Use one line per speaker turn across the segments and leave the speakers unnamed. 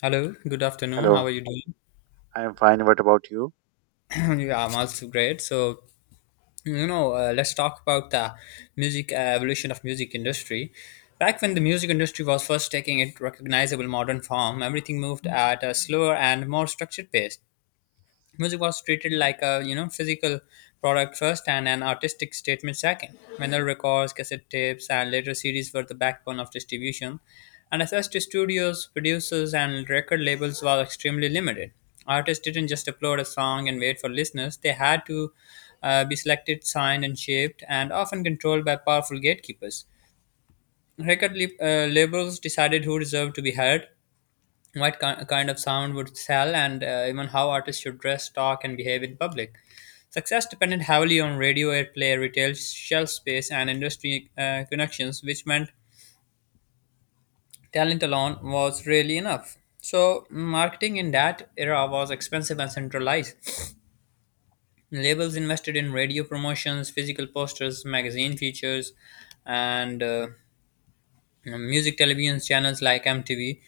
Hello, good afternoon. How are
Hello,
you doing?
I am fine. What about you?
Yeah, I'm also great. Let's talk about the music evolution of music industry. Back when the music industry was first taking its recognizable modern form, everything moved at a slower and more structured pace. Music was treated like a physical product first and an artistic statement second. Vinyl records, cassette tapes, and later CDs were the backbone of distribution, and access to studios, producers, and record labels was extremely limited. Artists didn't just upload a song and wait for listeners; they had to be selected, signed, and shaped, and often controlled by powerful gatekeepers. Labels decided who deserved to be heard, kind of sound would sell, and even how artists should dress, talk, and behave in public. Success depended heavily on radio airplay, retail shelf space, and industry connections, which meant talent alone was rarely enough. So, marketing in that era was expensive and centralized. Labels invested in radio promotions, physical posters, magazine features, and music television channels like MTV.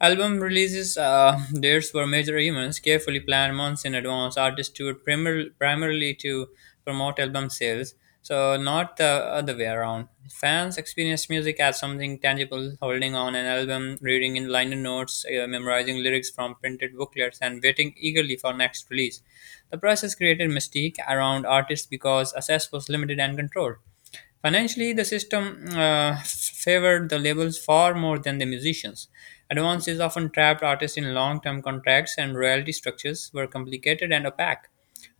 Album releases dates were major events, carefully planned months in advance. Artists toured primarily to promote album sales, so not the other way around. Fans experience music as something tangible, holding on an album, reading in liner notes, memorizing lyrics from printed booklets, and waiting eagerly for next release. The process created mystique around artists because access was limited and controlled. Financially, the system favored the labels far more than the musicians. Advances often trapped artists in long term contracts, and royalty structures were complicated and opaque.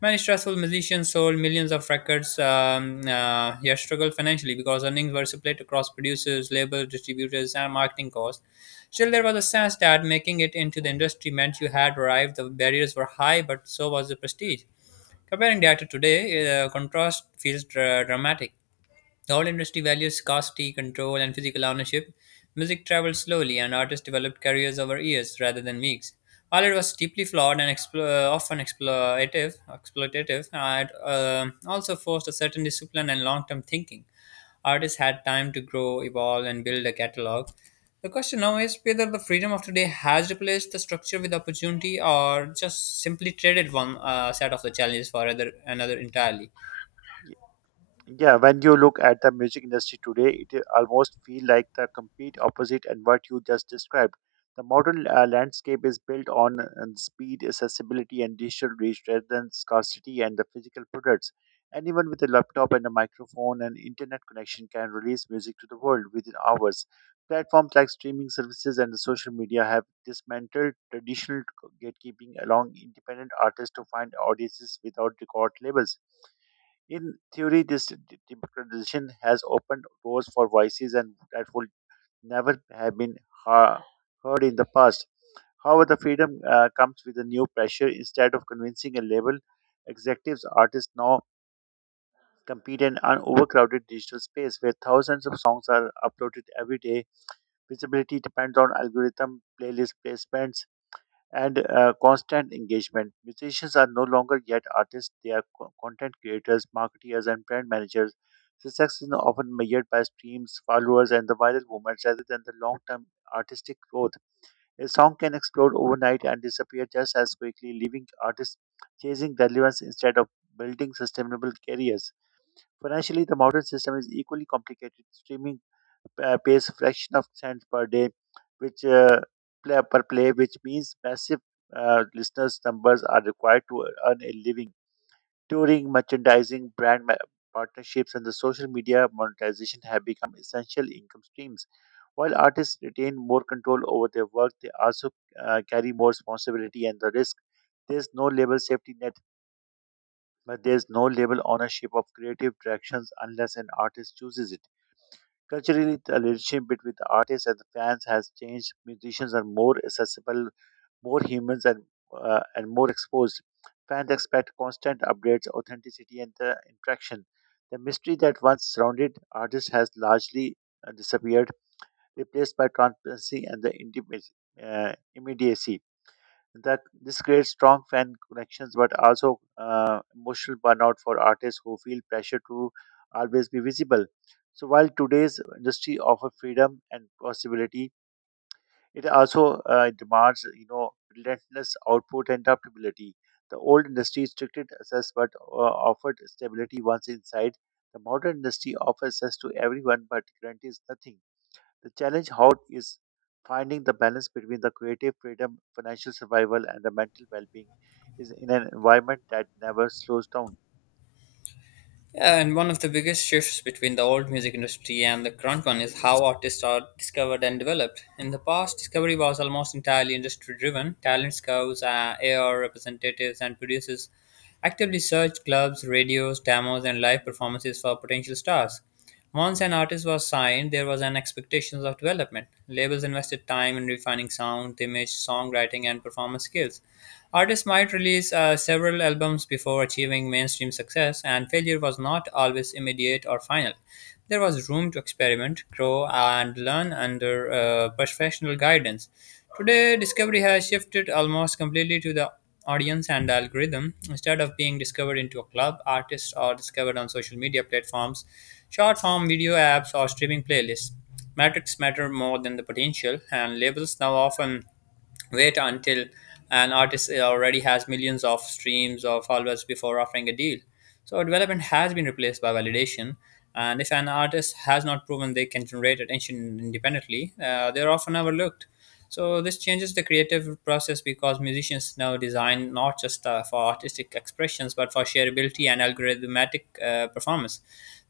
Many stressful musicians sold millions of records, yet struggled financially because earnings were split across producers, labels, distributors, and marketing costs. Still, there was a sense that making it into the industry meant you had arrived. The barriers were high, but so was the prestige. Comparing that to today, contrast feels dramatic. The All industry values scarcity, control, and physical ownership. Music traveled slowly, and artists developed careers over years rather than weeks. While it was deeply flawed and often exploitative, it also forced a certain discipline and long-term thinking. Artists had time to grow, evolve, and build a catalog. The question now is whether the freedom of today has replaced the structure with opportunity, or just simply traded one set of the challenges for another entirely.
Yeah, when you look at the music industry today, it almost feel like the complete opposite and what you just described. The modern landscape is built on speed, accessibility, and digital reach rather than scarcity and the physical products. Anyone with a laptop and a microphone and internet connection can release music to the world within hours. Platforms like streaming services and social media have dismantled traditional gatekeeping, allowing independent artists to find audiences without record labels. In theory, this democratization has opened doors for voices and that would never have been ha- heard in the past. However, the freedom comes with a new pressure. Instead of convincing a label, executives, artists now compete in an overcrowded digital space where thousands of songs are uploaded every day. Visibility depends on algorithm, playlist placements, and constant engagement. Musicians are no longer yet artists, they are content creators, marketeers, and brand managers. Success is often measured by streams, followers, and the viral moments rather than the long term artistic growth. A song can explode overnight and disappear just as quickly, leaving artists chasing relevance instead of building sustainable careers. Financially, the modern system is equally complicated. Streaming pays fraction of cents per day, which play, per play, which means massive listeners numbers are required to earn a living. Touring, merchandising, partnerships, and the social media monetization have become essential income streams. While artists retain more control over their work, they also carry more responsibility and the risk. There's no label safety net but there's no label ownership of creative directions unless an artist chooses it. Culturally, the relationship between the artist and the fans has changed. Musicians are more accessible, more humans, and more exposed. Fans expect constant updates, authenticity, and the interaction. The mystery that once surrounded artists has largely disappeared, replaced by transparency and the intimate, immediacy. That this creates strong fan connections, but also emotional burnout for artists who feel pressure to always be visible. So while today's industry offers freedom and possibility, it also demands relentless output and adaptability. The old industry restricted access but offered stability once inside. The modern industry offers access to everyone but guarantees nothing. The challenge how is finding the balance between the creative freedom, financial survival, and the mental well-being is in an environment that never slows down.
Yeah, and one of the biggest shifts between the old music industry and the current one is how artists are discovered and developed. In the past, discovery was almost entirely industry driven. Talent scouts, AR representatives, and producers actively searched clubs, radios, demos, and live performances for potential stars. Once an artist was signed, there was an expectation of development. Labels invested time in refining sound, image, songwriting, and performance skills. Artists might release several albums before achieving mainstream success, and failure was not always immediate or final. There was room to experiment, grow, and learn under professional guidance. Today, discovery has shifted almost completely to the audience and algorithm. Instead of being discovered into a club, artists are discovered on social media platforms, short form video apps, or streaming playlists. Metrics matter more than the potential, and labels now often wait until an artist already has millions of streams or followers before offering a deal. So development has been replaced by validation, and if an artist has not proven they can generate attention independently, they are often overlooked. So this changes the creative process because musicians now design not just for artistic expressions but for shareability and algorithmic performance.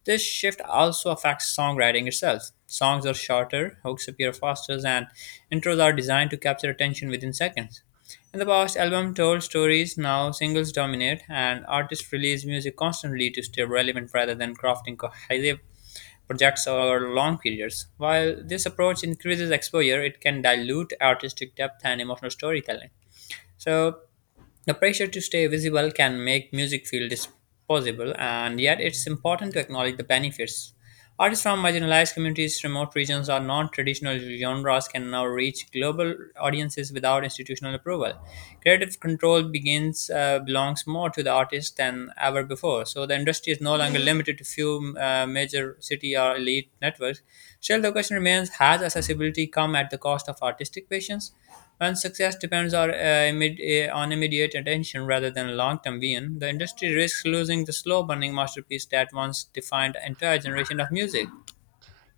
This shift also affects songwriting itself. Songs are shorter, hooks appear faster, and intros are designed to capture attention within seconds. In the past, albums told stories, now singles dominate, and artists release music constantly to stay relevant rather than crafting cohesive projects over long periods. While this approach increases exposure, it can dilute artistic depth and emotional storytelling. So, the pressure to stay visible can make music feel disposable, and yet it's important to acknowledge the benefits. Artists from marginalized communities, remote regions, or non traditional genres can now reach global audiences without institutional approval. Creative control begins belongs more to the artist than ever before, so the industry is no longer limited to few major city or elite networks. Still, the question remains has accessibility come at the cost of artistic patience? And success depends on, on immediate attention rather than long-term vision. The industry risks losing the slow-burning masterpiece that once defined an entire generation of music.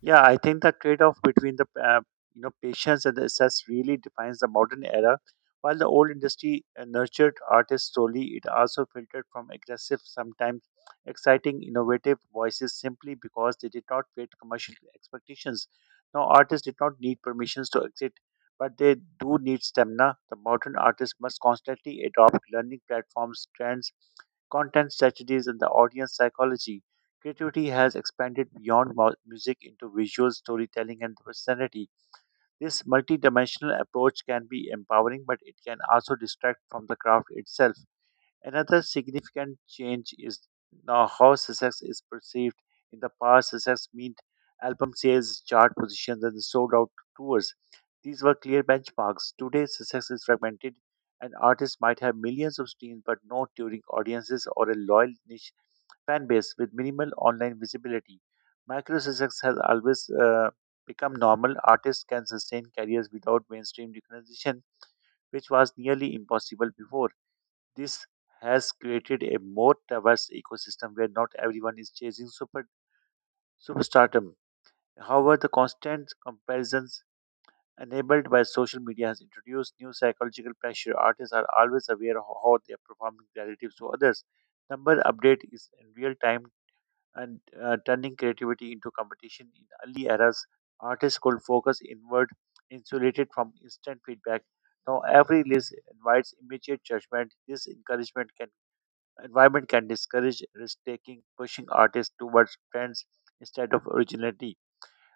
Yeah, I think the trade-off between the patience and the access really defines the modern era. While the old industry nurtured artists solely, it also filtered from aggressive, sometimes exciting, innovative voices simply because they did not fit commercial expectations. Now, artists did not need permissions to exit, but they do need stamina. The modern artist must constantly adopt learning platforms, trends, content strategies, and the audience psychology. Creativity has expanded beyond music into visual storytelling and personality. This multidimensional approach can be empowering, but it can also distract from the craft itself. Another significant change is now how success is perceived. In the past, success meant album sales, chart positions, and sold out tours. These were clear benchmarks. Today, success is fragmented. An artist might have millions of streams but no touring audiences or a loyal niche fan base with minimal online visibility. Micro success has always become normal. Artists can sustain careers without mainstream recognition, which was nearly impossible before. This has created a more diverse ecosystem where not everyone is chasing superstardom. However, the constant comparisons enabled by social media has introduced new psychological pressure. Artists are always aware of how they are performing relative to others. Number update is in real time and turning creativity into competition in early eras. Artists could focus inward, insulated from instant feedback. Now every list invites immediate judgment. This encouragement can environment can discourage risk taking, pushing artists towards trends instead of originality.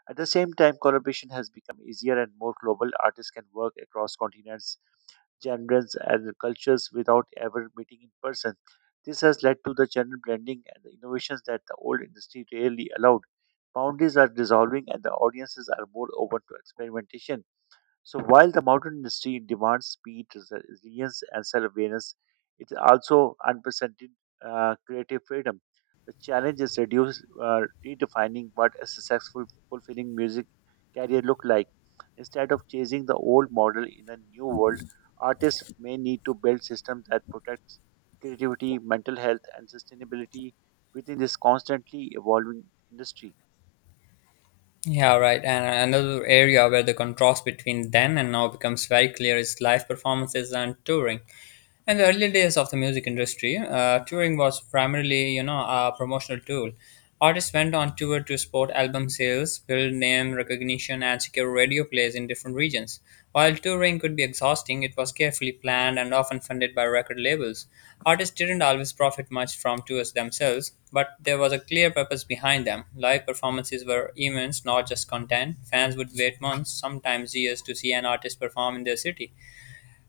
At the same time, collaboration has become easier and more global. Artists can work across continents, genres, and cultures without ever meeting in person. This has led to the general blending and the innovations that the old industry rarely allowed. Boundaries are dissolving, and the audiences are more open to experimentation. So while the modern industry demands speed, resilience, and self-awareness, it also unprecedented creative freedom. The challenge is redefining what a successful, fulfilling music career look like. Instead of chasing the old model in a new world, artists may need to build systems that protects creativity, mental health, and sustainability within this constantly evolving industry.
Yeah, right. And another area where the contrast between then and now becomes very clear is live performances and touring. In the early days of the music industry, touring was primarily, you know, a promotional tool. Artists went on tour to support album sales, build name recognition, and secure radio plays in different regions. While touring could be exhausting, it was carefully planned and often funded by record labels. Artists didn't always profit much from tours themselves, but there was a clear purpose behind them. Live performances were events, not just content. Fans would wait months, sometimes years, to see an artist perform in their city.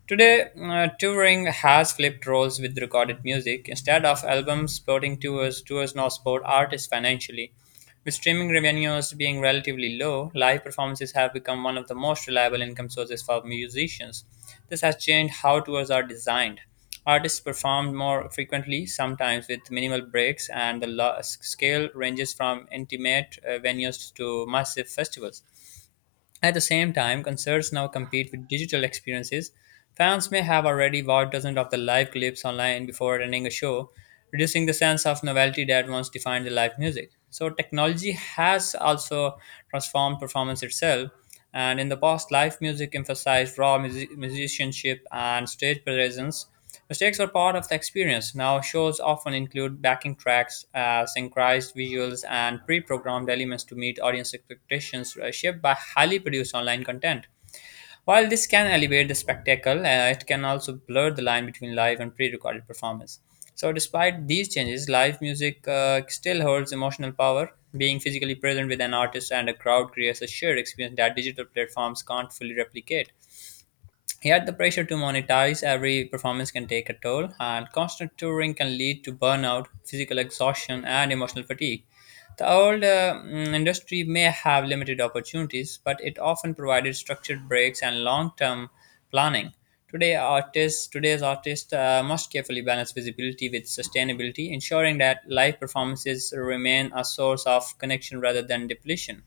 Today, touring has flipped roles with recorded music. Instead of albums supporting tours, tours now support artists financially. With streaming revenues being relatively low, live performances have become one of the most reliable income sources for musicians. This has changed how tours are designed. Artists perform more frequently, sometimes with minimal breaks, and the scale ranges from intimate venues to massive festivals. At the same time, concerts now compete with digital experiences. Fans may have already watched dozens of the live clips online before attending a show, reducing the sense of novelty that once defined the live music. So, technology has also transformed performance itself. And in the past, live music emphasized raw musicianship and stage presence. Mistakes are part of the experience. Now, shows often include backing tracks, synchronized visuals, and pre programmed elements to meet audience expectations shaped by highly produced online content. While this can elevate the spectacle, it can also blur the line between live and pre recorded performance. So, despite these changes, live music still holds emotional power. Being physically present with an artist and a crowd creates a shared experience that digital platforms can't fully replicate. Yet the pressure to monetize every performance can take a toll, and constant touring can lead to burnout, physical exhaustion, and emotional fatigue. The old industry may have limited opportunities, but it often provided structured breaks and long-term planning. Today's artists must carefully balance visibility with sustainability, ensuring that live performances remain a source of connection rather than depletion.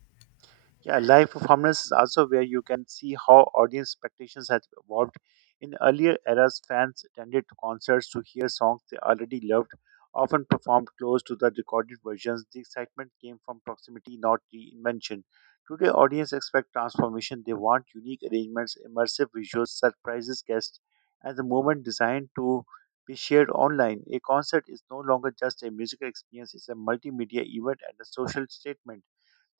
Yeah, live performance is also where you can see how audience expectations have evolved. In earlier eras, fans attended concerts to hear songs they already loved, often performed close to the recorded versions. The excitement came from proximity, not reinvention. Today, audience expect transformation. They want unique arrangements, immersive visuals, surprises, guests, and the moment designed to be shared online. A concert is no longer just a musical experience; it's a multimedia event and a social statement.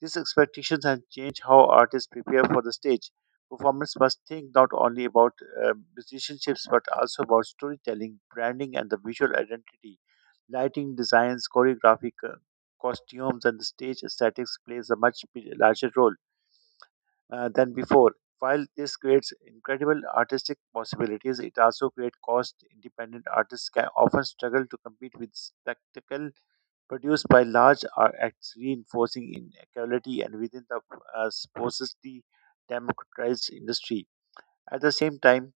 These expectations have changed how artists prepare for the stage. Performers must think not only about musicianships but also about storytelling, branding, and the visual identity. Lighting designs, choreography, costumes, and the stage aesthetics plays a much larger role than before. While this creates incredible artistic possibilities, it also creates cost. Independent artists can often struggle to compete with spectacle produced by large are acts reinforcing inequality and within the sparsely democratized industry. At the same time,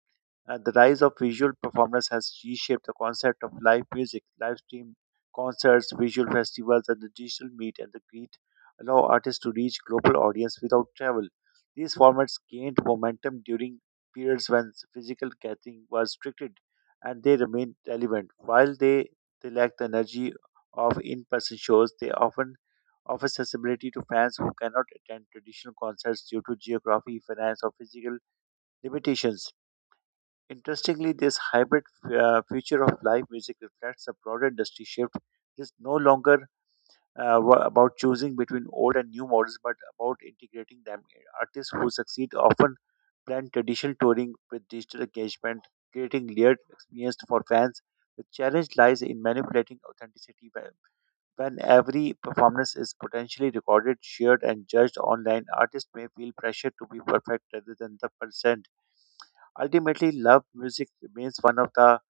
the rise of visual performance has reshaped the concept of live music. Live stream concerts, visual festivals, and the digital meet and the greet allow artists to reach global audience without travel. These formats gained momentum during periods when physical gathering was restricted, and they remain relevant. They lack the energy of in-person shows, they often offer accessibility to fans who cannot attend traditional concerts due to geography, finance, or physical limitations. Interestingly, this hybrid future of live music reflects a broader industry shift. It is no longer about choosing between old and new models, but about integrating them. Artists who succeed often blend traditional touring with digital engagement, creating layered experience for fans. The challenge lies in manipulating authenticity when every performance is potentially recorded, shared, and judged online. Artists may feel pressure to be perfect rather than the person. Ultimately, love music remains one of the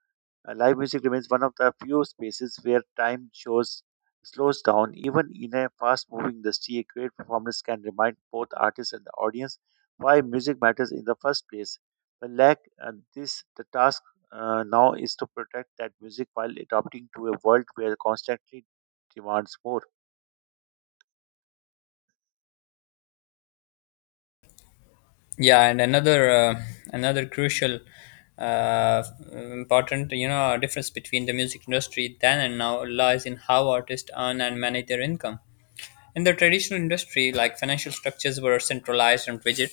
live music remains one of the few spaces where time shows slows down. Even in a fast-moving industry, a great performance can remind both artists and the audience why music matters in the first place. The lack this the task now is to protect that music while adapting to a world where constantly demands more.
Yeah and another Another crucial uh, important you know difference between the music industry then and now lies in how artists earn and manage their income in the traditional industry like financial structures were centralized and rigid.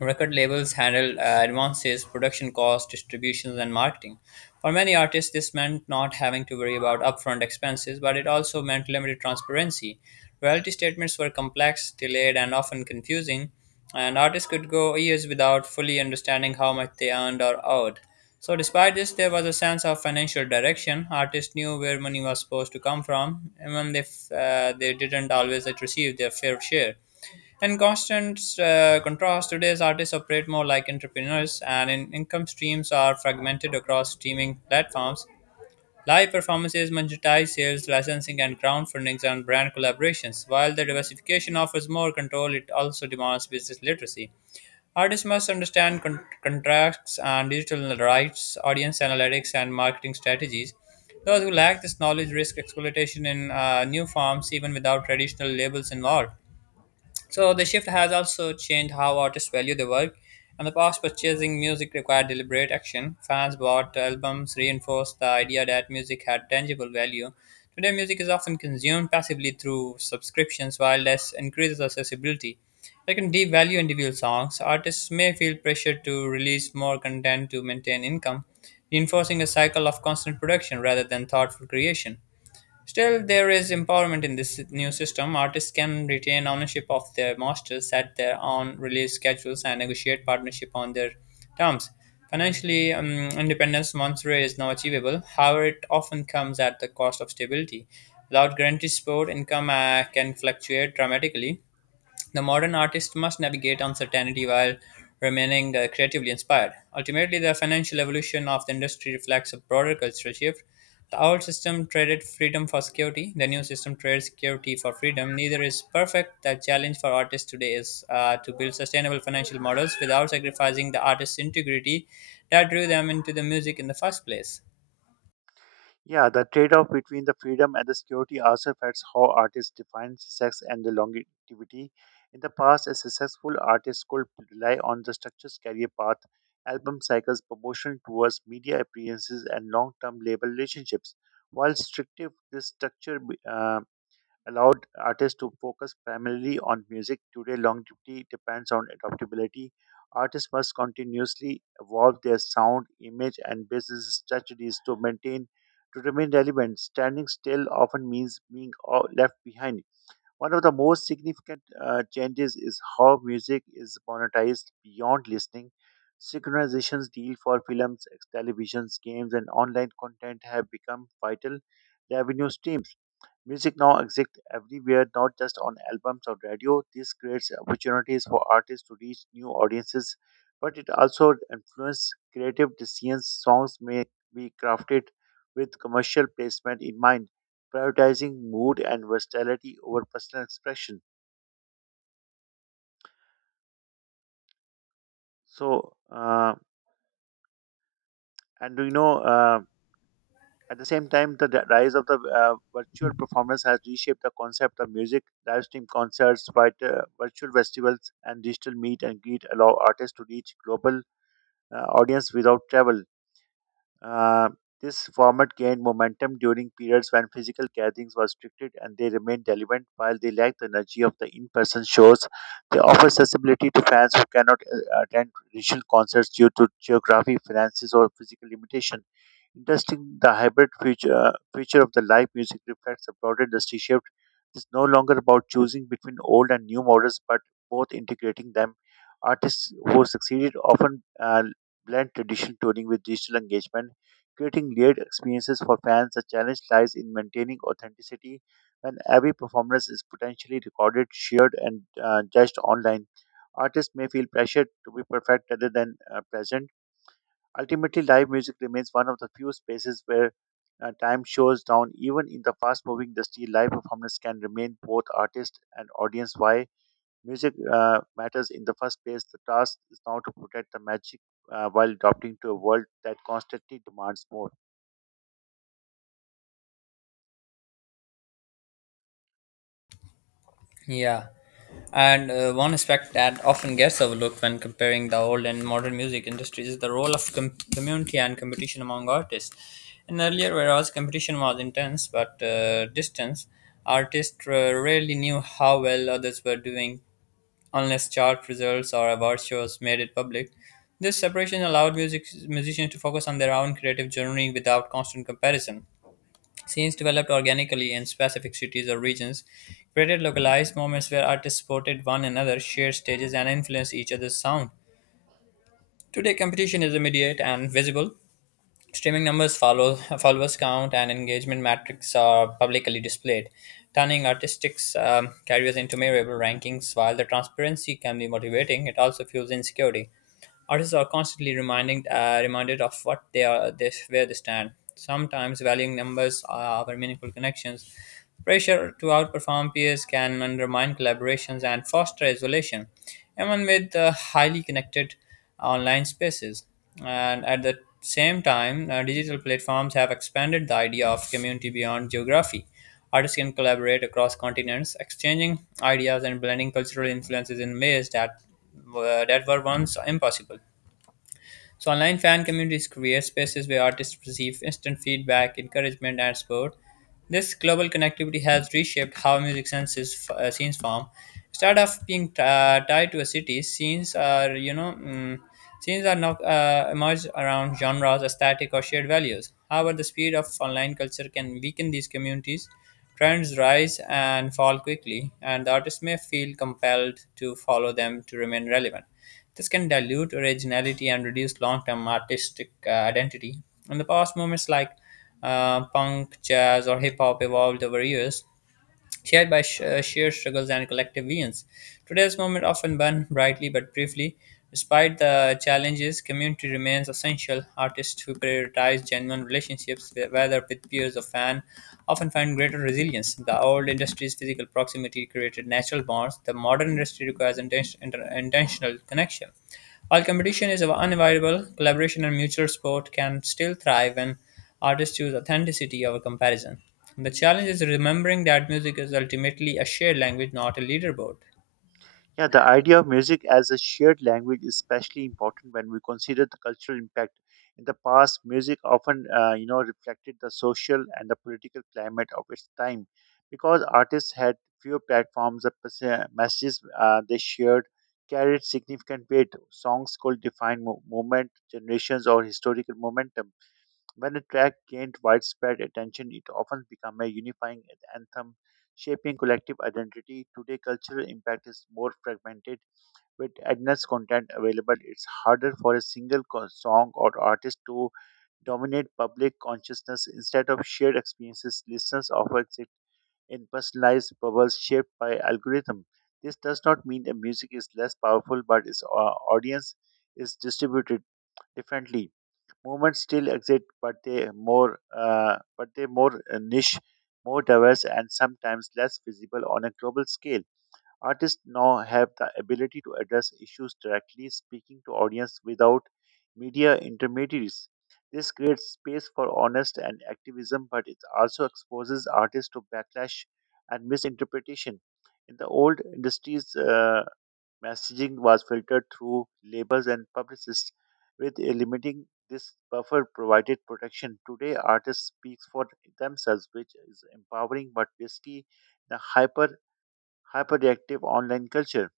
Record labels handled advances, production costs, distributions, and marketing. For many artists, this meant not having to worry about upfront expenses, but it also meant limited transparency. Royalty statements were complex, delayed, and often confusing, and artists could go years without fully understanding how much they earned or owed. So, despite this, there was a sense of financial direction. Artists knew where money was supposed to come from, even if they didn't always receive their fair share. In constant contrast, today's artists operate more like entrepreneurs, and in income streams are fragmented across streaming platforms. Live performances monetize sales, licensing, and ground and brand collaborations. While the diversification offers more control, it also demands business literacy. Artists must understand contracts and digital rights, audience analytics, and marketing strategies. Those who lack this knowledge risk exploitation in new forms, even without traditional labels involved. So the shift has also changed how artists value their work. In the past, purchasing music required deliberate action. Fans bought albums, reinforced the idea that music had tangible value. Today, music is often consumed passively through subscriptions, while this increases accessibility. They can devalue individual songs. Artists may feel pressure to release more content to maintain income, reinforcing a cycle of constant production rather than thoughtful creation. Still, there is empowerment in this new system. Artists can retain ownership of their masters, set their own release schedules, and negotiate partnership on their terms. Financially, independence Monterey is now achievable. However, it often comes at the cost of stability. Without guaranteed support, income can fluctuate dramatically. The modern artist must navigate uncertainty while remaining creatively inspired. Ultimately, the financial evolution of the industry reflects a broader cultural shift. The old system traded freedom for security, the new system trades security for freedom. Neither is perfect. The challenge for artists today is to build sustainable financial models without sacrificing the artist's integrity that drew them into the music in the first place.
Yeah, the trade off between the freedom and the security also affects how artists define success and the longevity. In the past, a successful artist could rely on the structured career path, album cycles, promotion towards media appearances, and long term label relationships. While strictive, this structure uh, allowed artists to focus primarily on music. Today, longevity depends on adaptability. Artists must continuously evolve their sound, image, and business strategies to maintain to remain relevant. Standing still often means being left behind. One of the most significant changes is how music is monetized beyond listening. Synchronizations deal for films, televisions, games, and online content have become vital revenue streams. Music now exists everywhere, not just on albums or radio. This creates opportunities for artists to reach new audiences, but it also influences creative decisions. Songs may be crafted with commercial placement in mind, prioritizing mood and versatility over personal expression. So, and do you know, At the same time, the rise of the virtual performance has reshaped the concept of music. Live stream concerts, virtual festivals, and digital meet and greet allow artists to reach global audience without travel. Uh, this format gained momentum during periods when physical gatherings were restricted and they remained relevant while they lack the energy of the in-person shows. They offer accessibility to fans who cannot attend traditional concerts due to geography, finances, or physical limitation. Interesting, the hybrid feature of the live music reflects a broader industry shift. It's no longer about choosing between old and new models, but both integrating them. Artists who succeeded often blend traditional touring with digital engagement, creating layered experiences for fans. The challenge lies in maintaining authenticity when every performance is potentially recorded, shared, and judged online. Artists may feel pressured to be perfect rather than present. Ultimately, live music remains one of the few spaces where time shows down. Even in the fast moving industry, live performance can remain both artist and audience. Why music matters in the first place, the task is now to protect the magic while adapting to a world that constantly demands more.
Yeah, and one aspect that often gets overlooked when comparing the old and modern music industries is the role of community and competition among artists. In earlier whereas competition was intense but distant, artists rarely knew how well others were doing unless chart results or award shows made it public. This separation allowed musicians to focus on their own creative journey without constant comparison. Scenes developed organically in specific cities or regions, created localized moments where artists supported one another, shared stages, and influenced each other's sound. Today, competition is immediate and visible. Streaming numbers, followers count, and engagement metrics are publicly displayed, turning artistic careers into measurable rankings. While the transparency can be motivating, it also fuels insecurity. Artists are constantly reminded of what where they stand. Sometimes valuing numbers over meaningful connections. Pressure to outperform peers can undermine collaborations and foster isolation, even with highly connected online spaces. And at the same time, digital platforms have expanded the idea of community beyond geography. Artists can collaborate across continents, exchanging ideas and blending cultural influences in ways that were once impossible. So, online fan communities create spaces where artists receive instant feedback, encouragement, and support. This global connectivity has reshaped how music senses scenes form. Instead of being tied to a city, scenes are you know mm, scenes are now emerge around genres, aesthetic, or shared values. However, the speed of online culture can weaken these communities. Trends rise and fall quickly, and the artist may feel compelled to follow them to remain relevant. This can dilute originality and reduce long term artistic identity. In the past, movements like punk, jazz, or hip hop evolved over years, shared by shared struggles and collective visions. Today's moment often burns brightly but briefly. Despite the challenges, community remains essential. Artists who prioritize genuine relationships, whether with peers or fans, often find greater resilience. The old industry's physical proximity created natural bonds. The modern industry requires intentional connection. While competition is unavoidable, collaboration and mutual support can still thrive when artists choose authenticity over comparison. The challenge is remembering that music is ultimately a shared language, not a leaderboard.
Yeah, the idea of music as a shared language is especially important when we consider the cultural impact. In the past, music often, reflected the social and the political climate of its time, because artists had few platforms. The messages they shared carried significant weight. Songs could define movement, generations, or historical momentum. When a track gained widespread attention, it often became a unifying anthem, shaping collective identity. Today, cultural impact is more fragmented. With endless content available, it's harder for a single song or artist to dominate public consciousness. Instead of shared experiences, listeners often exist in personalized bubbles shaped by algorithm. This does not mean the music is less powerful, but its audience is distributed differently. Movements still exist, but they more niche, more diverse, and sometimes less visible on a global scale. Artists now have the ability to address issues directly, speaking to audience without media intermediaries. This creates space for honest and activism, but it also exposes artists to backlash and misinterpretation. In the old industries, messaging was filtered through labels and publicists, with limiting this buffer provided protection. Today, artists speak for themselves, which is empowering but risky in a hyperreactive online culture.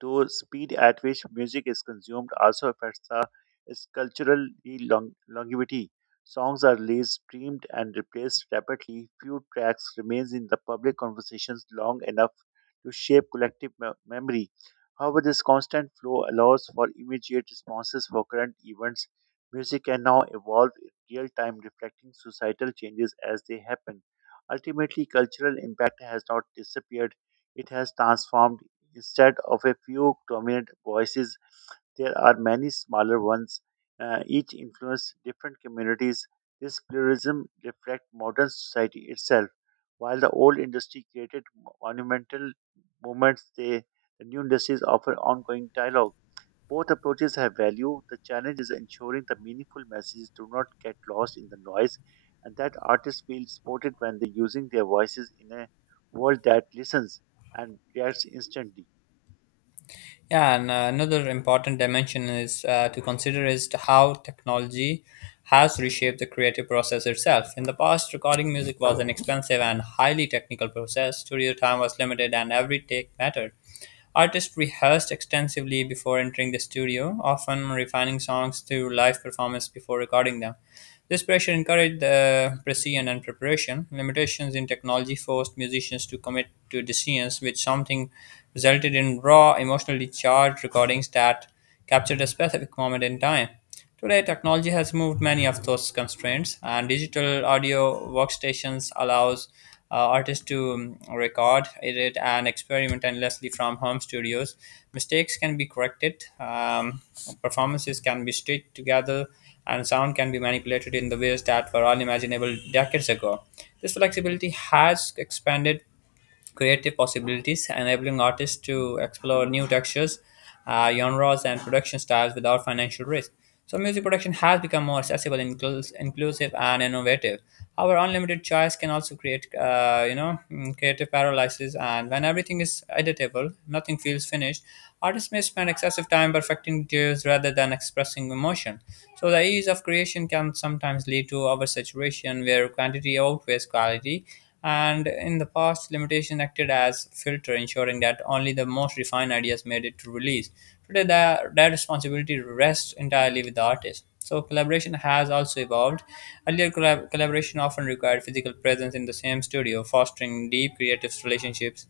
Though speed at which music is consumed also affects the its cultural longevity. Songs are released, streamed, and replaced rapidly. Few tracks remains in the public conversations long enough to shape collective memory. However, this constant flow allows for immediate responses for current events. Music can now evolve in real time, reflecting societal changes as they happen. Ultimately, cultural impact has not disappeared; it has transformed. Instead of a few dominant voices, there are many smaller ones, each influence different communities. This pluralism reflects modern society itself. While the old industry created monumental movements, the new industries offer ongoing dialogue. Both approaches have value. The challenge is ensuring the meaningful messages do not get lost in the noise and that artists feel supported when they're using their voices in a world that listens and reacts instantly.
Yeah, and another important dimension is to consider is to how technology has reshaped the creative process itself. In the past, recording music was an expensive and highly technical process. Studio time was limited, and every take mattered. Artists rehearsed extensively before entering the studio, often refining songs through live performance before recording them. This pressure encouraged the precision and preparation. Limitations in technology forced musicians to commit to decisions which something resulted in raw, emotionally charged recordings that captured a specific moment in time. Today, technology has moved many of those constraints, and digital audio workstations allows artists to record, edit, and experiment endlessly from home studios. Mistakes can be corrected, performances can be stitched together, and sound can be manipulated in the ways that were unimaginable decades ago. This flexibility has expanded creative possibilities, enabling artists to explore new textures, genres, and production styles without financial risk. So, music production has become more accessible, inclusive, and innovative. However, unlimited choice can also create creative paralysis. And when everything is editable, nothing feels finished. Artists may spend excessive time perfecting details rather than expressing emotion. So the ease of creation can sometimes lead to oversaturation, where quantity outweighs quality, and in the past, limitation acted as filter, ensuring that only the most refined ideas made it to release. Today, that responsibility rests entirely with the artist. So collaboration has also evolved. Earlier, collaboration often required physical presence in the same studio, fostering deep creative relationships.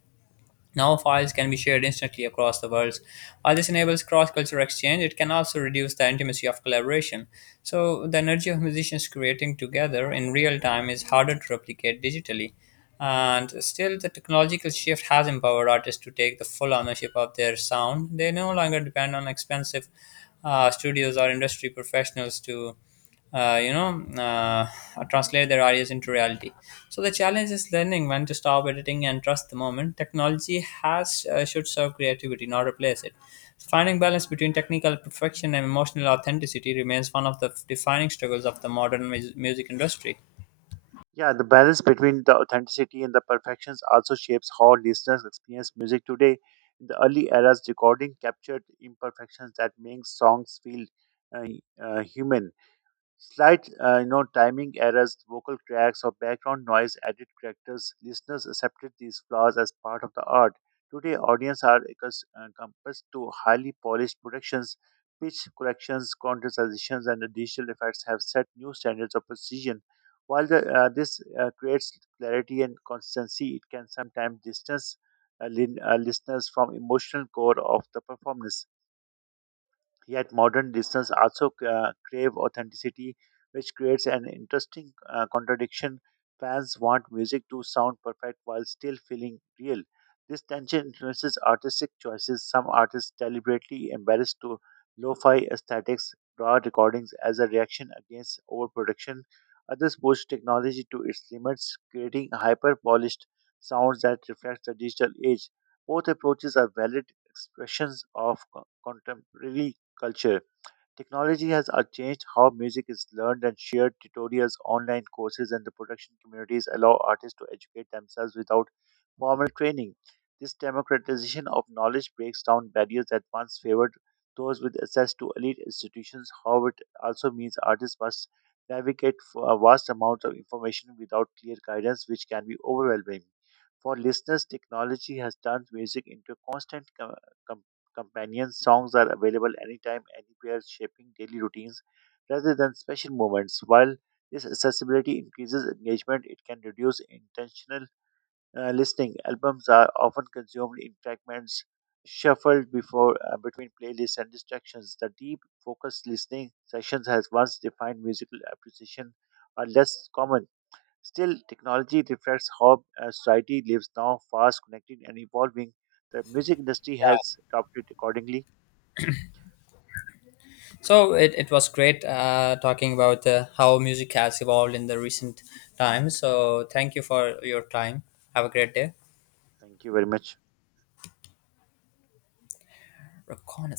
Now, files can be shared instantly across the world. While this enables cross cultural exchange, it can also reduce the intimacy of collaboration. So, the energy of musicians creating together in real time is harder to replicate digitally. And still, the technological shift has empowered artists to take the full ownership of their sound. They no longer depend on expensive studios or industry professionals to uh, you know, uh, translate their ideas into reality. So the challenge is learning when to stop editing and trust the moment. Technology has should serve creativity, not replace it. So finding balance between technical perfection and emotional authenticity remains one of the defining struggles of the modern music industry.
Yeah, the balance between the authenticity and the perfections also shapes how listeners experience music today. In the early eras, recording captured imperfections that makes songs feel uh, human. Slight, timing errors, vocal cracks, or background noise added characters. Listeners accepted these flaws as part of the art. Today, audience are compassed to highly polished productions. Pitch corrections, contrastions, and the digital effects have set new standards of precision. While the, this creates clarity and consistency, it can sometimes distance listeners from emotional core of the performance. Yet modern listeners also crave authenticity, which creates an interesting contradiction. Fans want music to sound perfect while still feeling real. This tension influences artistic choices. Some artists deliberately embrace to lo-fi aesthetics, raw recordings as a reaction against overproduction. Others push technology to its limits, creating hyper-polished sounds that reflect the digital age. Both approaches are valid expressions of contemporary culture. Technology has changed how music is learned and shared. Tutorials, online courses, and the production communities allow artists to educate themselves without formal training. This democratization of knowledge breaks down barriers that once favored those with access to elite institutions. However, it also means artists must navigate for a vast amount of information without clear guidance, which can be overwhelming. For listeners, technology has turned music into a constant Companion songs are available anytime, anywhere, shaping daily routines rather than special moments. While this accessibility increases engagement, it can reduce intentional listening. Albums are often consumed in fragments, shuffled before between playlists and distractions. The deep, focused listening sessions has once defined musical appreciation are less common. Still, technology reflects how society lives now, fast, connected, and evolving. The music industry
Yeah.
has adopted accordingly.
So it was great talking about how music has evolved in the recent times. So thank you for your time. Have a great day.
Thank you very much.
Recon-